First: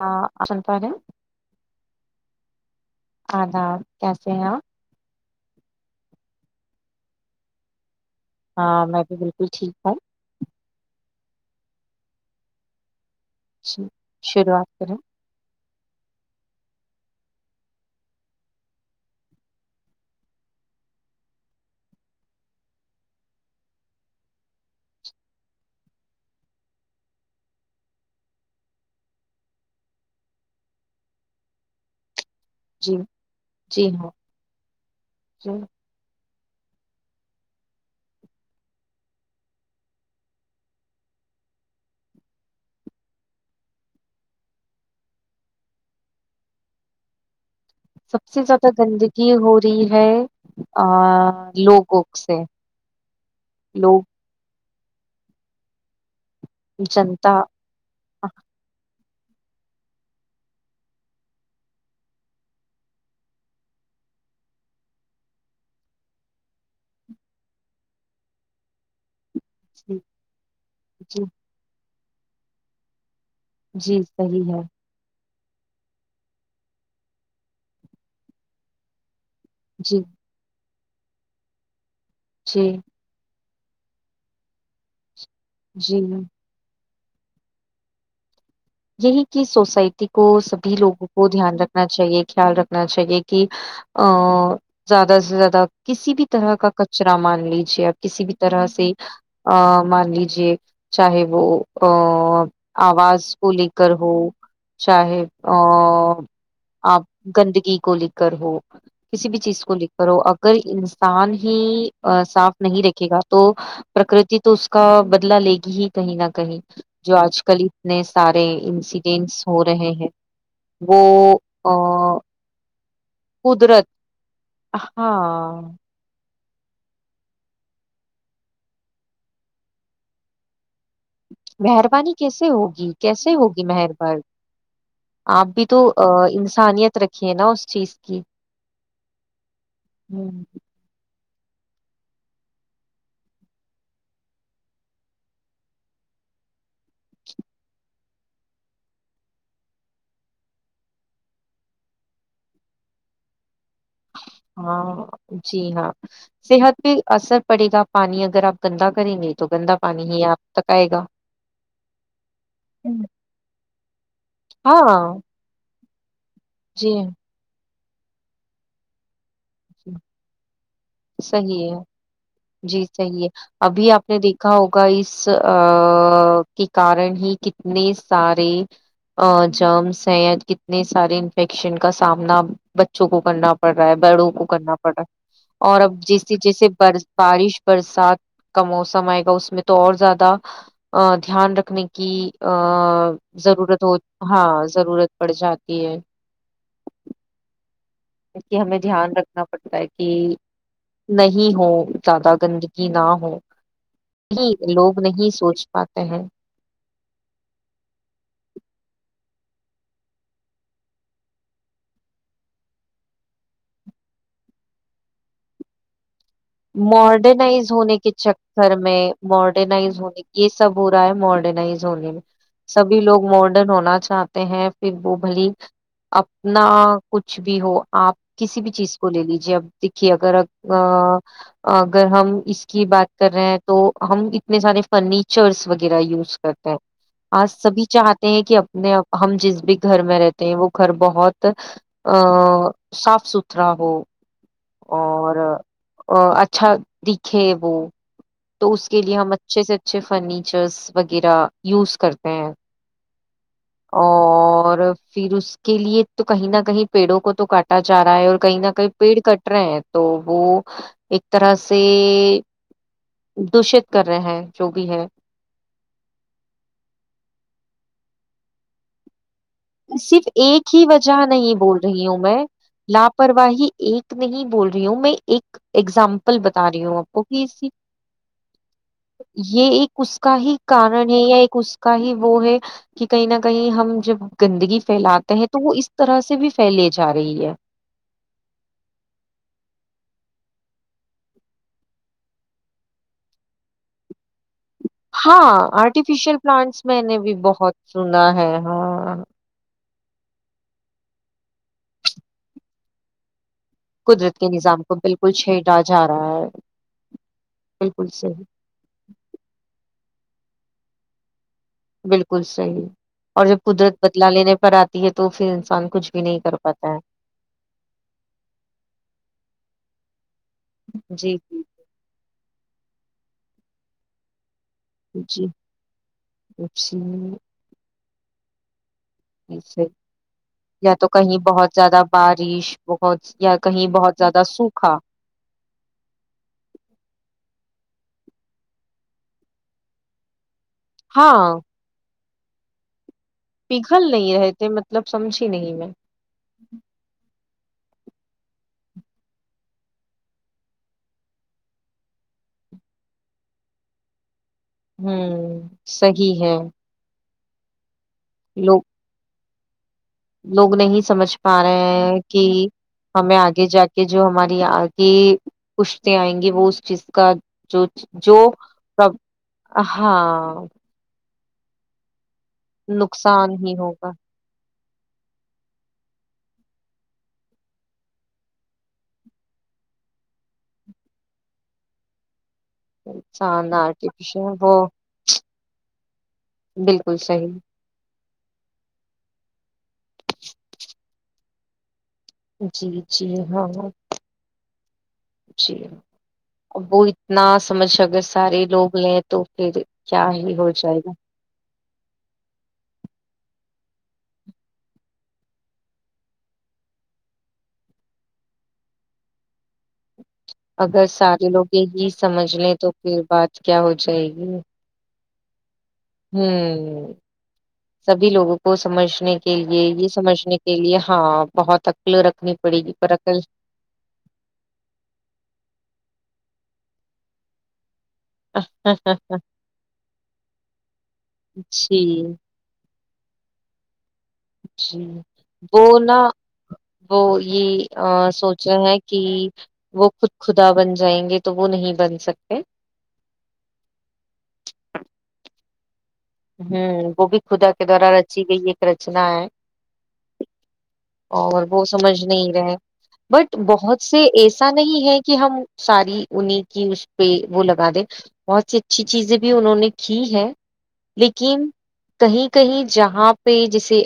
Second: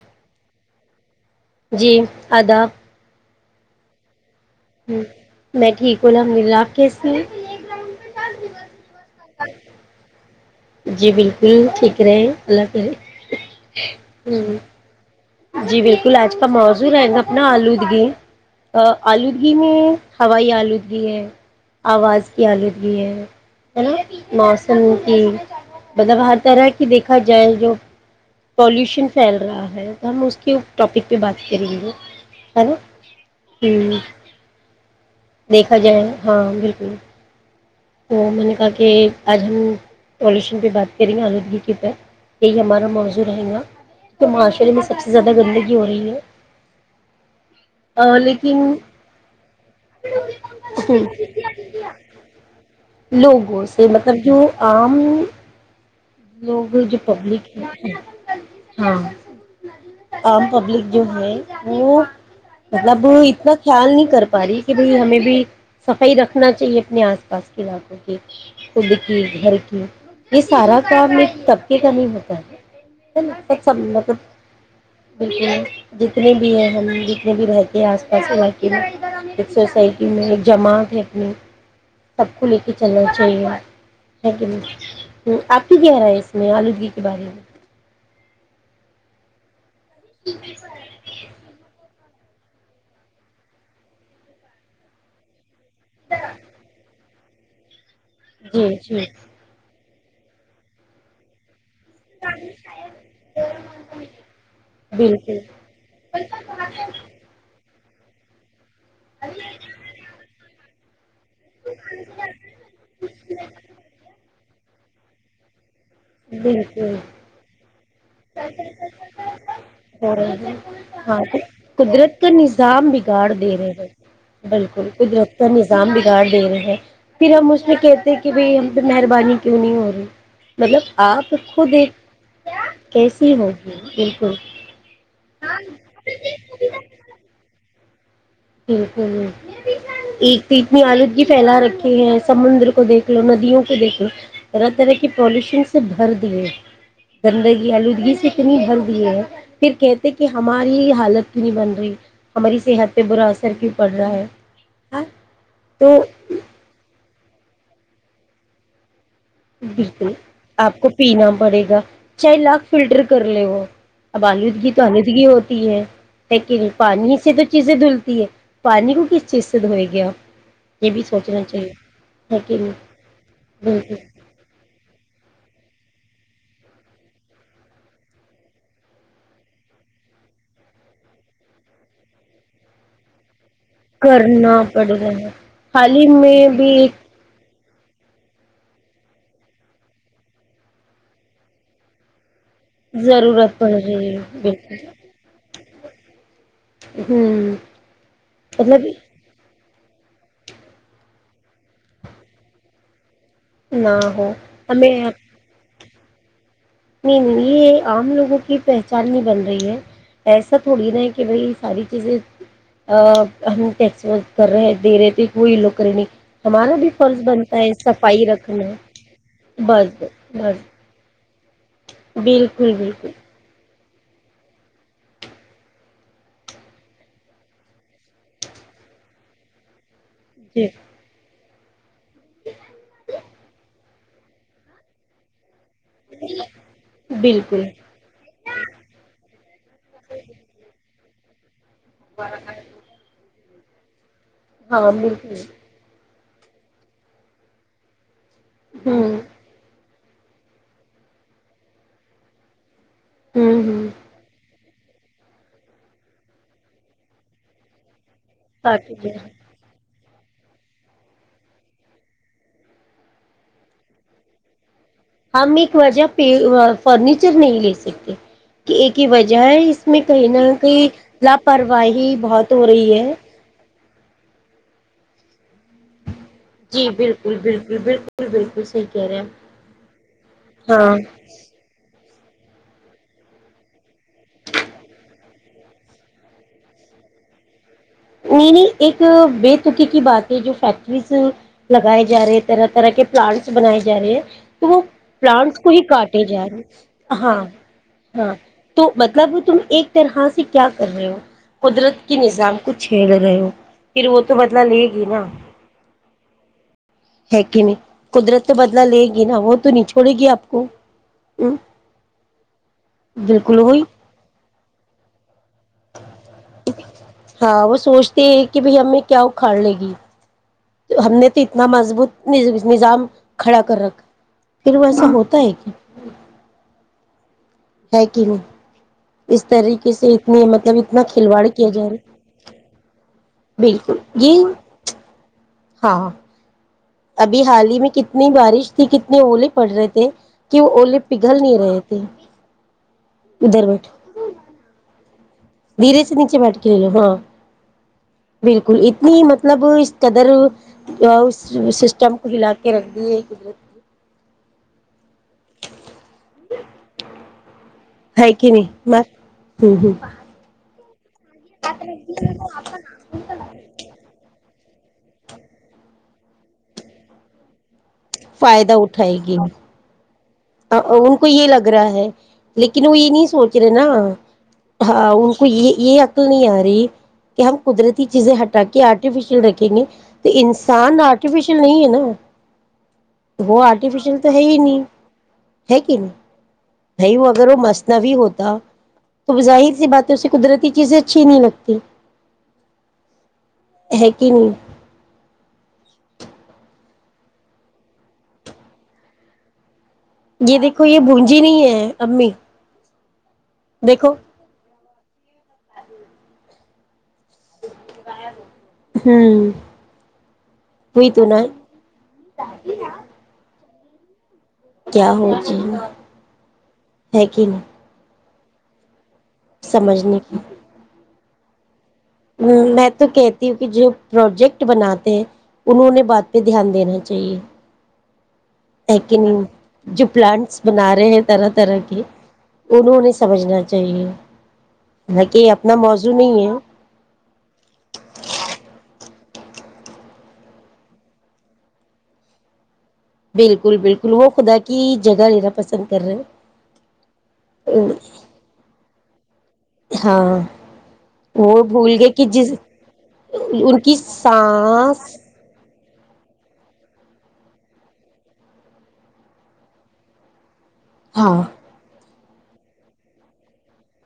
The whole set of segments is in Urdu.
ہاں سن پہالے جی آدا آدھاب کیسے ہیںپ ہ میں ٹھیک ہولا ہم ملا کیسے ہاں میں بالکل ٹھیک بھائی جی بالکل ٹھیک رہے اللہ پظ جی شروعات کریں جی بالکل آج کا موضوع رہے گا اپنا آلودگی آلودگی میں ہوائی آلودگی ہے آواز کی آلودگی ہے نا موسم کی مطلب ہر طرح کی دیکھا جائے جو پولوشن پھیل رہا ہے تو ہم اس کے ٹاپک پہ بات کریں گے ارے جی جی ہوں ہاں جی دیکھا جائے ہاں بالکل میں نے کہا کہ اب ہم پوزیشن پہ بات کر رہی ہیں ہمارا موضوع رہے گا تو معاشرے میں سب سے زیادہ گندگی ہو رہی ہے سب سے زیادہ لیکن گندگی ہو رہی ہے لوگوں سے لوگوں سے لوگ مطلب جو آم لوگ جو جنتا پبلک ہے ہاں عام پبلک جو ہے وہ مطلب اتنا خیال نہیں کر پا رہی کہ بھائی ہمیں بھی صفائی رکھنا چاہیے اپنے آس پاس علاقوں کی خود کی گھر کی جی یہ سارا کام جی ایک طب کے نہیں ہوتا ہے ایک جی س صحیح ہے بالکل جتنے بھی ہے ہمیں جتنے بھی رہتے ہیں آس پاس علاقے میں جی سوسائٹی میں ایک جمع لکھنی سب کو لے جی کے چلنا چاہیے سک م آپ ہی جی کہہ رہاے ہیں اس میں آلودگی بار کی سوسائٹی کو سب لوگوں کو دھیان رکھنا چاہیے خیال رکھنا چاہیے کہ ا زیادہ سے زیادہ کسی بھی طرح کا ک شرا مان لیجے کسی بھی طرح جی سے جی ا لیجے چاہے وہ او آواز کو لے کر ہو چاہے بالکل آپ گندگی کو ل کرر ہو کسی بھی چیز کو لکھ کرو ا کر سان ہی صاف نہیں رکھے گا تو پرکرتی تو اس کا بدلا لے گی ہی کہیں نہ کہیں جو آج کل اتنے انسیڈینٹس ہو رہے ہیں رہ وہ ہاں تو آ، قدرت کا نظام بگاڑ دے رہے قدرت ہیں بالکل قدرت کا ہاں نظام بگاڑ دے رہے ہیں پھر ہم اس کہتے ہیں کہ بھائی ہم پہ مہربانی کیوں نہیں ہو رہی مطلب آپ خود ایک مہربانی کیسے ہوگی کیسے کیسی ہوگی مہرب بالکل آپ بھی تو انسانیت رکھیے نا اس چیز کہ بالکل ایک تو اتنی آلودگی پھیلا رکھے ہیں سمندر کو دیکھ لو ندیوں کو دیکھ لو طرح طرح کے پالوشن سے بھر دیے گندگی آلودگی سے کتنی بھر دیے ہیں پھر کہتے کہ ہماری حالت کیتنی بن رہی ہماری صحت برا سر کی ہاں جی ہاں تو صحت بھی اثر پڑے گا پانی اگر آپ گندا کریں گے تو گندا پانی بالکل ہی تک آپ آئے کو گا پینا پڑے گا چار لاکھ ہوں، فلٹر کر لے وہ اب آلودگی تو ہاں آلودگی ہوتی ہے لیکن جی پانی سے تو چیزیں دھل ہے پانی کو کس شت ہو جی، گیا یہ بھی سوچنا صحیح ہے چاہیے جی صحیح ہے ابھی آپ نے ہوگا اس کےارن ہی کتنے سارے جرمس ہیں یا کتنے سارے انفیکشن کا سامنا بچوں کو کرنا پڑ رہا ہے بڑو کو کرنا پڑ پڑا رہا ہے اور اب حال ہی جیس میں جیسے بھی ایک برف بغ بارش برسات کا موسم آئے گا اس میں تو اور زیادہ دھیان رکھنے کی ا پڑ ضرورت ہو رہی ہے ہاں بالکل ضرورت پڑ ج ج ہے ہوں اس کی ہمیں مطلب دھیان رکھنا پتا ہے کہ نہیں ہو زیادہ گندگی نہ ہو نہ ہو نہیں ہمیں لوگ نہیں سوچ پاتے ہیں نہیں نہیں یہ عام لوگوں کی پہچان ہی بن رہی ہے ایسا تھوڑی نہ کہ بھائی یہ ساری چیزیں ہم ٹیکس کر رہے دے رہے تھے کوئی لوگ کر نہیں ہمارا بھی فرض بنتا ماڈرنائز ہے ہونے کے صفائی رکھنا چکر میں بس ماڈرنائز ہونے بس یہ بس سب ہو رہا ہے ماڈرن ز ہو بالکل سبھی بالکل لوگ ماڈرن ہونا چاہتے ہیں پھر وہ بھلی اپنا کچھ بھی ہو آپ کسی بھی چیز کو لے لیجیے اب اگر جی ا اگر ہم اس کی بات کر رہے ہیں تو ہم اتنے سارے فرنیچرس وغیرہ یوز کرتے ہیں آج بالکل سبھی چاہتے ہیں کہ اپنے ہم جس بھی گھر میں رہتے ہیں وہ گھر بہت ا صاف سترا راہو ہاں بالکل ا اچھا دکھے وہ تو اس کے لیے ہوں ہم اچھے سے اچھے فرنیچرس وغیرہ یوز کرتے ہیں ہوں ہوں اور پھر اس کے لیے تو کہیں نہ کہیں پیڑوں کو تو کاٹا جا رہا ہے اور کہیں نہ کہیں پیڑ ہوں کٹ تو وہ ایک طرح سے دشت کر رہے ہیں جو بھی ہے ہم ایک وجہ پ فرنیچر نہیں لے سکتے کہ ایک ہی وجہ ہے اس میں صرف کہیں نہ ایک ہی کہیں وجہ نہیں بول رہی لاپرواہی ہوں میں بہت ہو رہی ہے لاپرواہی ایک نہیں بول رہی ہوں میں ایک ایگزامپل بتا رہی جی ہوں آپ کو بالکل کہ بالکل بالکل بالکل صحیح کہہ رہے ہیں یہ ایک اس کا ہی ہاں کارن ہے یا ایک اس کا ہی وہ ہے کہ کہیں نہ کہیں ہم جب گندگی فھیلاتے ہیں تو وہ اس طرح سے بھی پھیلے جا رہی ہے نہیں نہیں ایک بےتکی کی بات ہے جو فیکٹریز لگائے جا رہے طرح طرح کے پلانٹس بنائے جا رہے ہیں تو وہ ہاں پلانٹس کو ہی کاٹے آرٹیفیشیل جائے پلانٹس میں گا نے بھی ہاں بہت سنا ہاں ہے تو ہاں مطلب تم ایک طرح سے کیا کر رہے ہو قدرت کے نظام کچھ چھیل رہ پھر وہ تو قدرت کے بدلا لے نظام کو گی نا بالکل چھیڑا جا رہا ہے ہے کہ نہیں بالکل صحیح قدرت تو بدلا لے گی نا وہ تو نہیں چھوڑے گی آپ آک کو بالکل صحیح اور جب بالکل وہی قدرت بدلا لینے پر آتی ہے تو پھر انسان کچھ بھی نہیں کر پاتا ہے ہاں وہ سوچتے ہیں کہ بھائی ہمیں کیا اکھاڑ لے گی ہم نے جی تو جی اتنا مضبوط نہیں نظام کھڑا کر رکھ پھر وہ ایسا ہوتا جی ہے کہ جی ہے کہ نہیں اس جے طریقے سے اتنی مطلب یا اتنا تو کہیں کھلواڑ کیا بہت جا زیادہ رہا بارش بہت یا کہیں بالکل بہت زیادہ یہ سوکھا ہاں ابھی حال ہی میں کتنی بارش تھی کتنے ال پڑ رہے تھے کہ وہ اوولے پگھل ہاں نہیں رہے تھے ادھر بیٹھ پگھل نہیں رہے تھے مطلب سمجھی نہیں میں ویر سے نیچے بیٹ کے ل ل ہاں بالکل اتنی مطلب اس قدر سسٹم کو ہلا کے رکھ دیے قدرت کی ہوں صی ہے آ کہ نہیں لوگ مر ہمم ہمم۔ لوگ نہیں۔۔۔ سمجھ پا رہے ہیں کہ ہمیں آگے جا کے جو ہماریے آگے پوچھتے آئیں گے وہ اس چیز کا جو۔۔۔ جو فائدہ اٹھائے گی ہاں۔ ان کو یہ لگ رہا ہے لیکن وہ یہ نہیں نقصان سوچ رہے ہی نا ہوگا ہاں ان کو یہ یہ عقل نہیں آ رہی کہ ہم قدرتی چیزیں ہٹا کے آرٹیفیشیل رکھیں گے تو انسان آرٹیفیشیل نہیں ہے نا وہ انسان آرٹیفیشل تو ہے ہی وہ نہیں ہے کی نہیں نہیںی بالکل وغیرہ صحیح مستنوی ہوتا تو ظاہر سی باتیں اس سے قدرتی چیزیں اچھی نہیں لگتی جی جی ہاں ہاں ہے کہ نہیں جی وہ اتنا سمجھ اگر سارے لوگ لیں تو پھر کیا ہی یہ ہو دیکھو جائے یہ گا بونجی نہیں ہے امی دیکھو ہوں اگر ہوئی تو نا سارے لوگ یہ ہی سمجھ لیں تو پھر بات کیا ہو جائے گی [unintelligible] ہوں ہے کہ نہیں سب بھی لاگو کو سمجھ نے کے لیے یہ سمجھنے کے لیے ہاں بہت ا میں تو کہتی ہوں کہ جو پروجیکٹ بناتے ہیں انہوں نے بات پہ دھیان دینی چاہیے ہے کی نہیں جو پلانٹس بنا رہے ہیں طرح طرح کے جی انہوں نے سمجھنا چاہیے جی حالانکہ یہ اپنا وہ موضوع نا نہیں ہے وہ یہ سوچ رہے ہیں کہ وہ خود خدا بن جائیں گے تو وہ نہیں بن سکتے بالکل بالکل وہ خدا کی جگہ لینا پسند کر رہے ہیں ہوں وہ بھی خدا کے دوارا رچی گئی ایک رچنا ہے ہاں اور وہ بھول گئے سمجھ کہ جس نہیں رہے بٹ ان کی بہت سے ایسا نہیں سانس ہے کہ ہم ساری انہیں کی اس پہ وہ لگا دے بہت سی اچھی چیزیں بھی انہوں نے کی ہے ہاں لیکن کہیں کہیں جہاں پہ جیسے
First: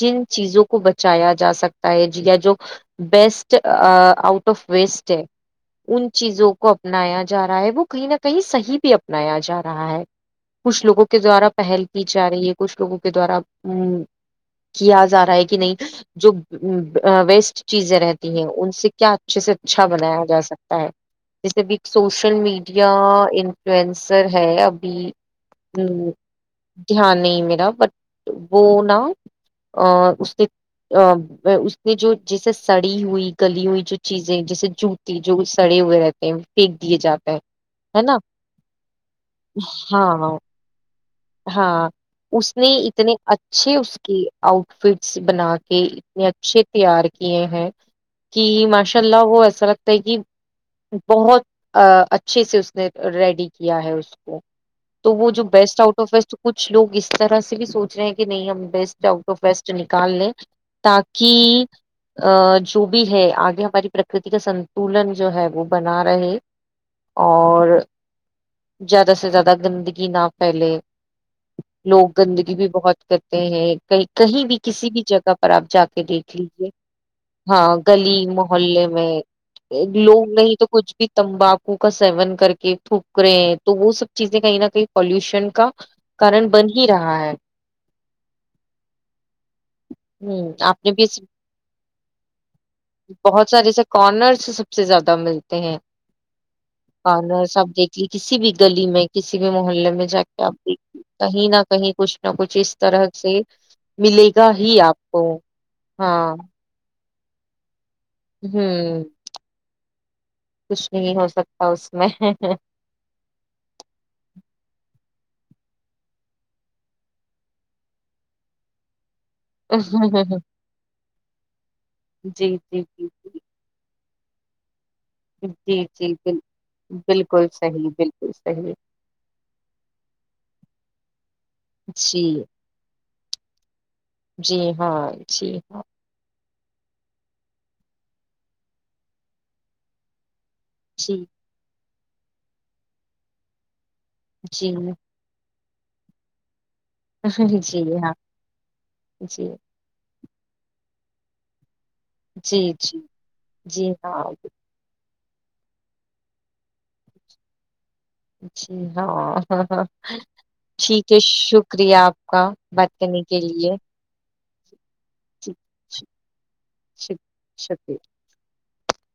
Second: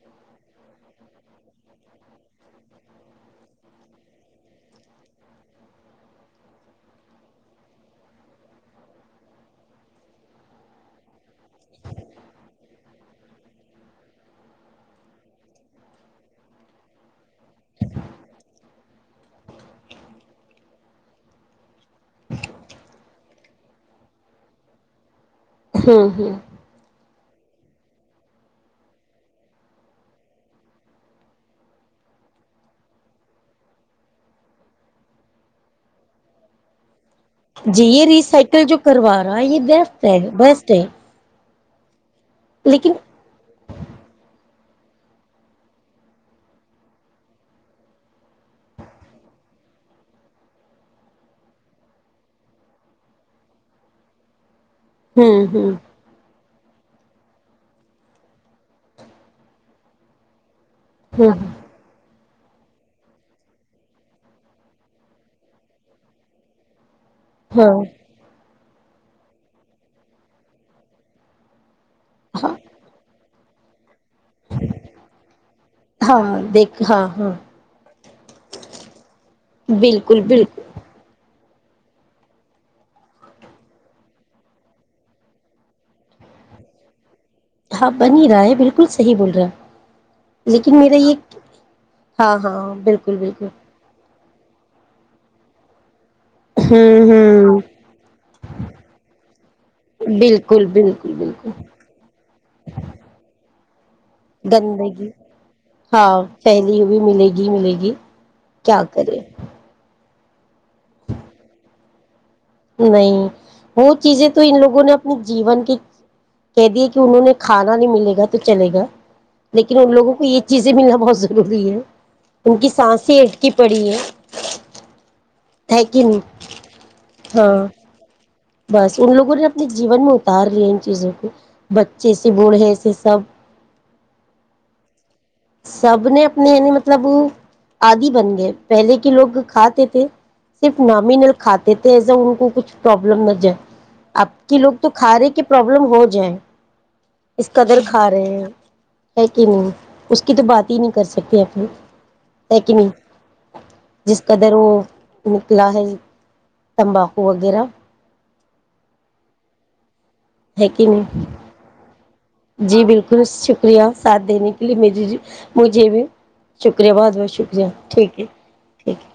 جن چیزوں کو بچایا جا سکتا ہے یا جو بیسٹ آؤٹ آف ویسٹ ہے ان چیزوں کو اپنایا جا رہا ہے وہ کہیں نہ کہیں صحیح بھی اپنایا جا رہا ہے کچھ لوگوں کے دوارا پہل کی جا رہی ہے کچھ لوگوں کے دوارا ا کیا جا رہا ہے کہ نہیں جو ویسٹ چیزیں رہتی ہیں ان سے کیا اچھے سے اچھا بنایا جا سکتا ہے جیسے بھی سوشل میڈیا فلوینسر ہے ابھی ہوں ہوں دھیان نہیں میرا بٹ وہ نا اس اس نے جو جیسے سڑی ہوئی گلی ہوئی جو چیزیں جیسے جوتی جو سڑے ہوئے رہتے ہیں پنک دیے جاتے ہیں جی ہے یہ نا ریسائیکل جو کروا رہا ہے یہ د ہاں بسٹ [inaudible] ہاں اس نے اتنے اچھے اس کی آؤٹ فٹس بنا کے اتنے اچھے تیار کیے ہیں کہ ماشاء اللہ وہ ایسا لگتا ہے کہ بہت اچھے سے اس نے ریڈی کیا ہے اس کو تو وہ جو ہوں ہوں بیسٹ آؤٹ کچھ لوگ اس طرح سے بھی سوچ رہے ہیں کہ نہیں ہم بیسٹ آؤٹ آف وسٹ نکال لیں ہوں تاکہ ا جو بھی ہے آگے ہماری پرکرتی کا سنتولن جو ہے وہ بنا رہے ہاں اور زیادہ سے زیادہ گندگی نہ پھیلے لوگ ہاں گندگی بھی بہت کر [unintelligible] کہ کہیں بھی کسی بھی جگہ پر آپ جا کے دیکھ لیجے ہاں گلی محللے میں بالکل لوگ نہیں بالکل تو کچھ بھی تمبا ک کا سیون کر کے پوکرے ہیں تو وہ سب چیزیں کہیں نہ کہیں پالوشن کا کارن بن ہی رہا ہے ہاں بن ہی رہا ہے بالکل صحیح بول رہا ہ لیکن آپ نے میرا بھی یہ اس- ہاں ہاں بالکل بالکل بہت سارے جیسے کارنرس اس سے سب سے زیادہ ملتے ہیں ہوں کنرس ہوں آپ دیکھ لی کسی بھی گلی میں کسی بھی محلے میں جا کے آپ بالکل دیکھ بالکل کہیں بالکل نہ کہیں کچھ نہ کچھ اس طرح سے ملے گا ہی آپ گندگی کو ہاں بھی ملے گی ملے گی کیا ہوں کرے کچھ نہیں ہو سکتا اس میں نہیں وہ چیزیں تو ان لوگوں نے اپ جیون کے کہہ دیے کہ انہوں نے کھانا نہیں ملے گا تو چلے گا لیکن ان لووں کو یہ چیزیں ملنا بہت ضروری [unintelligible] جی ان کی جی جی سانس ہی اٹک پڑی ہے جی ہے کہ جی نہیں ب بالکل ہاں صحیح بالکل صحیح بس ان لوگوں نے اپنے جیون میں اتار لیا ان چیزوں کو بچے سے جی بوڑھے سے سب جی ہاں جی ہاں نہیں نہیں مطلب آدی بن گئے پہلے کے لوگ کھاتے تھے صرف جی نامینل کھاتے ایزا ان کو کچھ پرابلم نہ جائے آپ کے جی لوگ تو کھا رہے کہ پرابلم ہو جائے اس قدر جی کھا ہاں رہے ہیں ہے کہ جی نہیں اس کی تو بات ہی نہیں کر سکتے اپنی ہے جی کہ نہیں جی جی جس ہاںے قدر وہ نکلا ہے تمباکو وغیرہ جی ہاں ہ ہاں ہے کہ نہیں آپ کا جی بات بالکل کرنے کے لیے شکریہ ساتھ دینے کے لیے مری چ مجھے چ بھی شکریہ چ بہت بہت شکریہ چک ٹھیک ہے ٹھیک ہے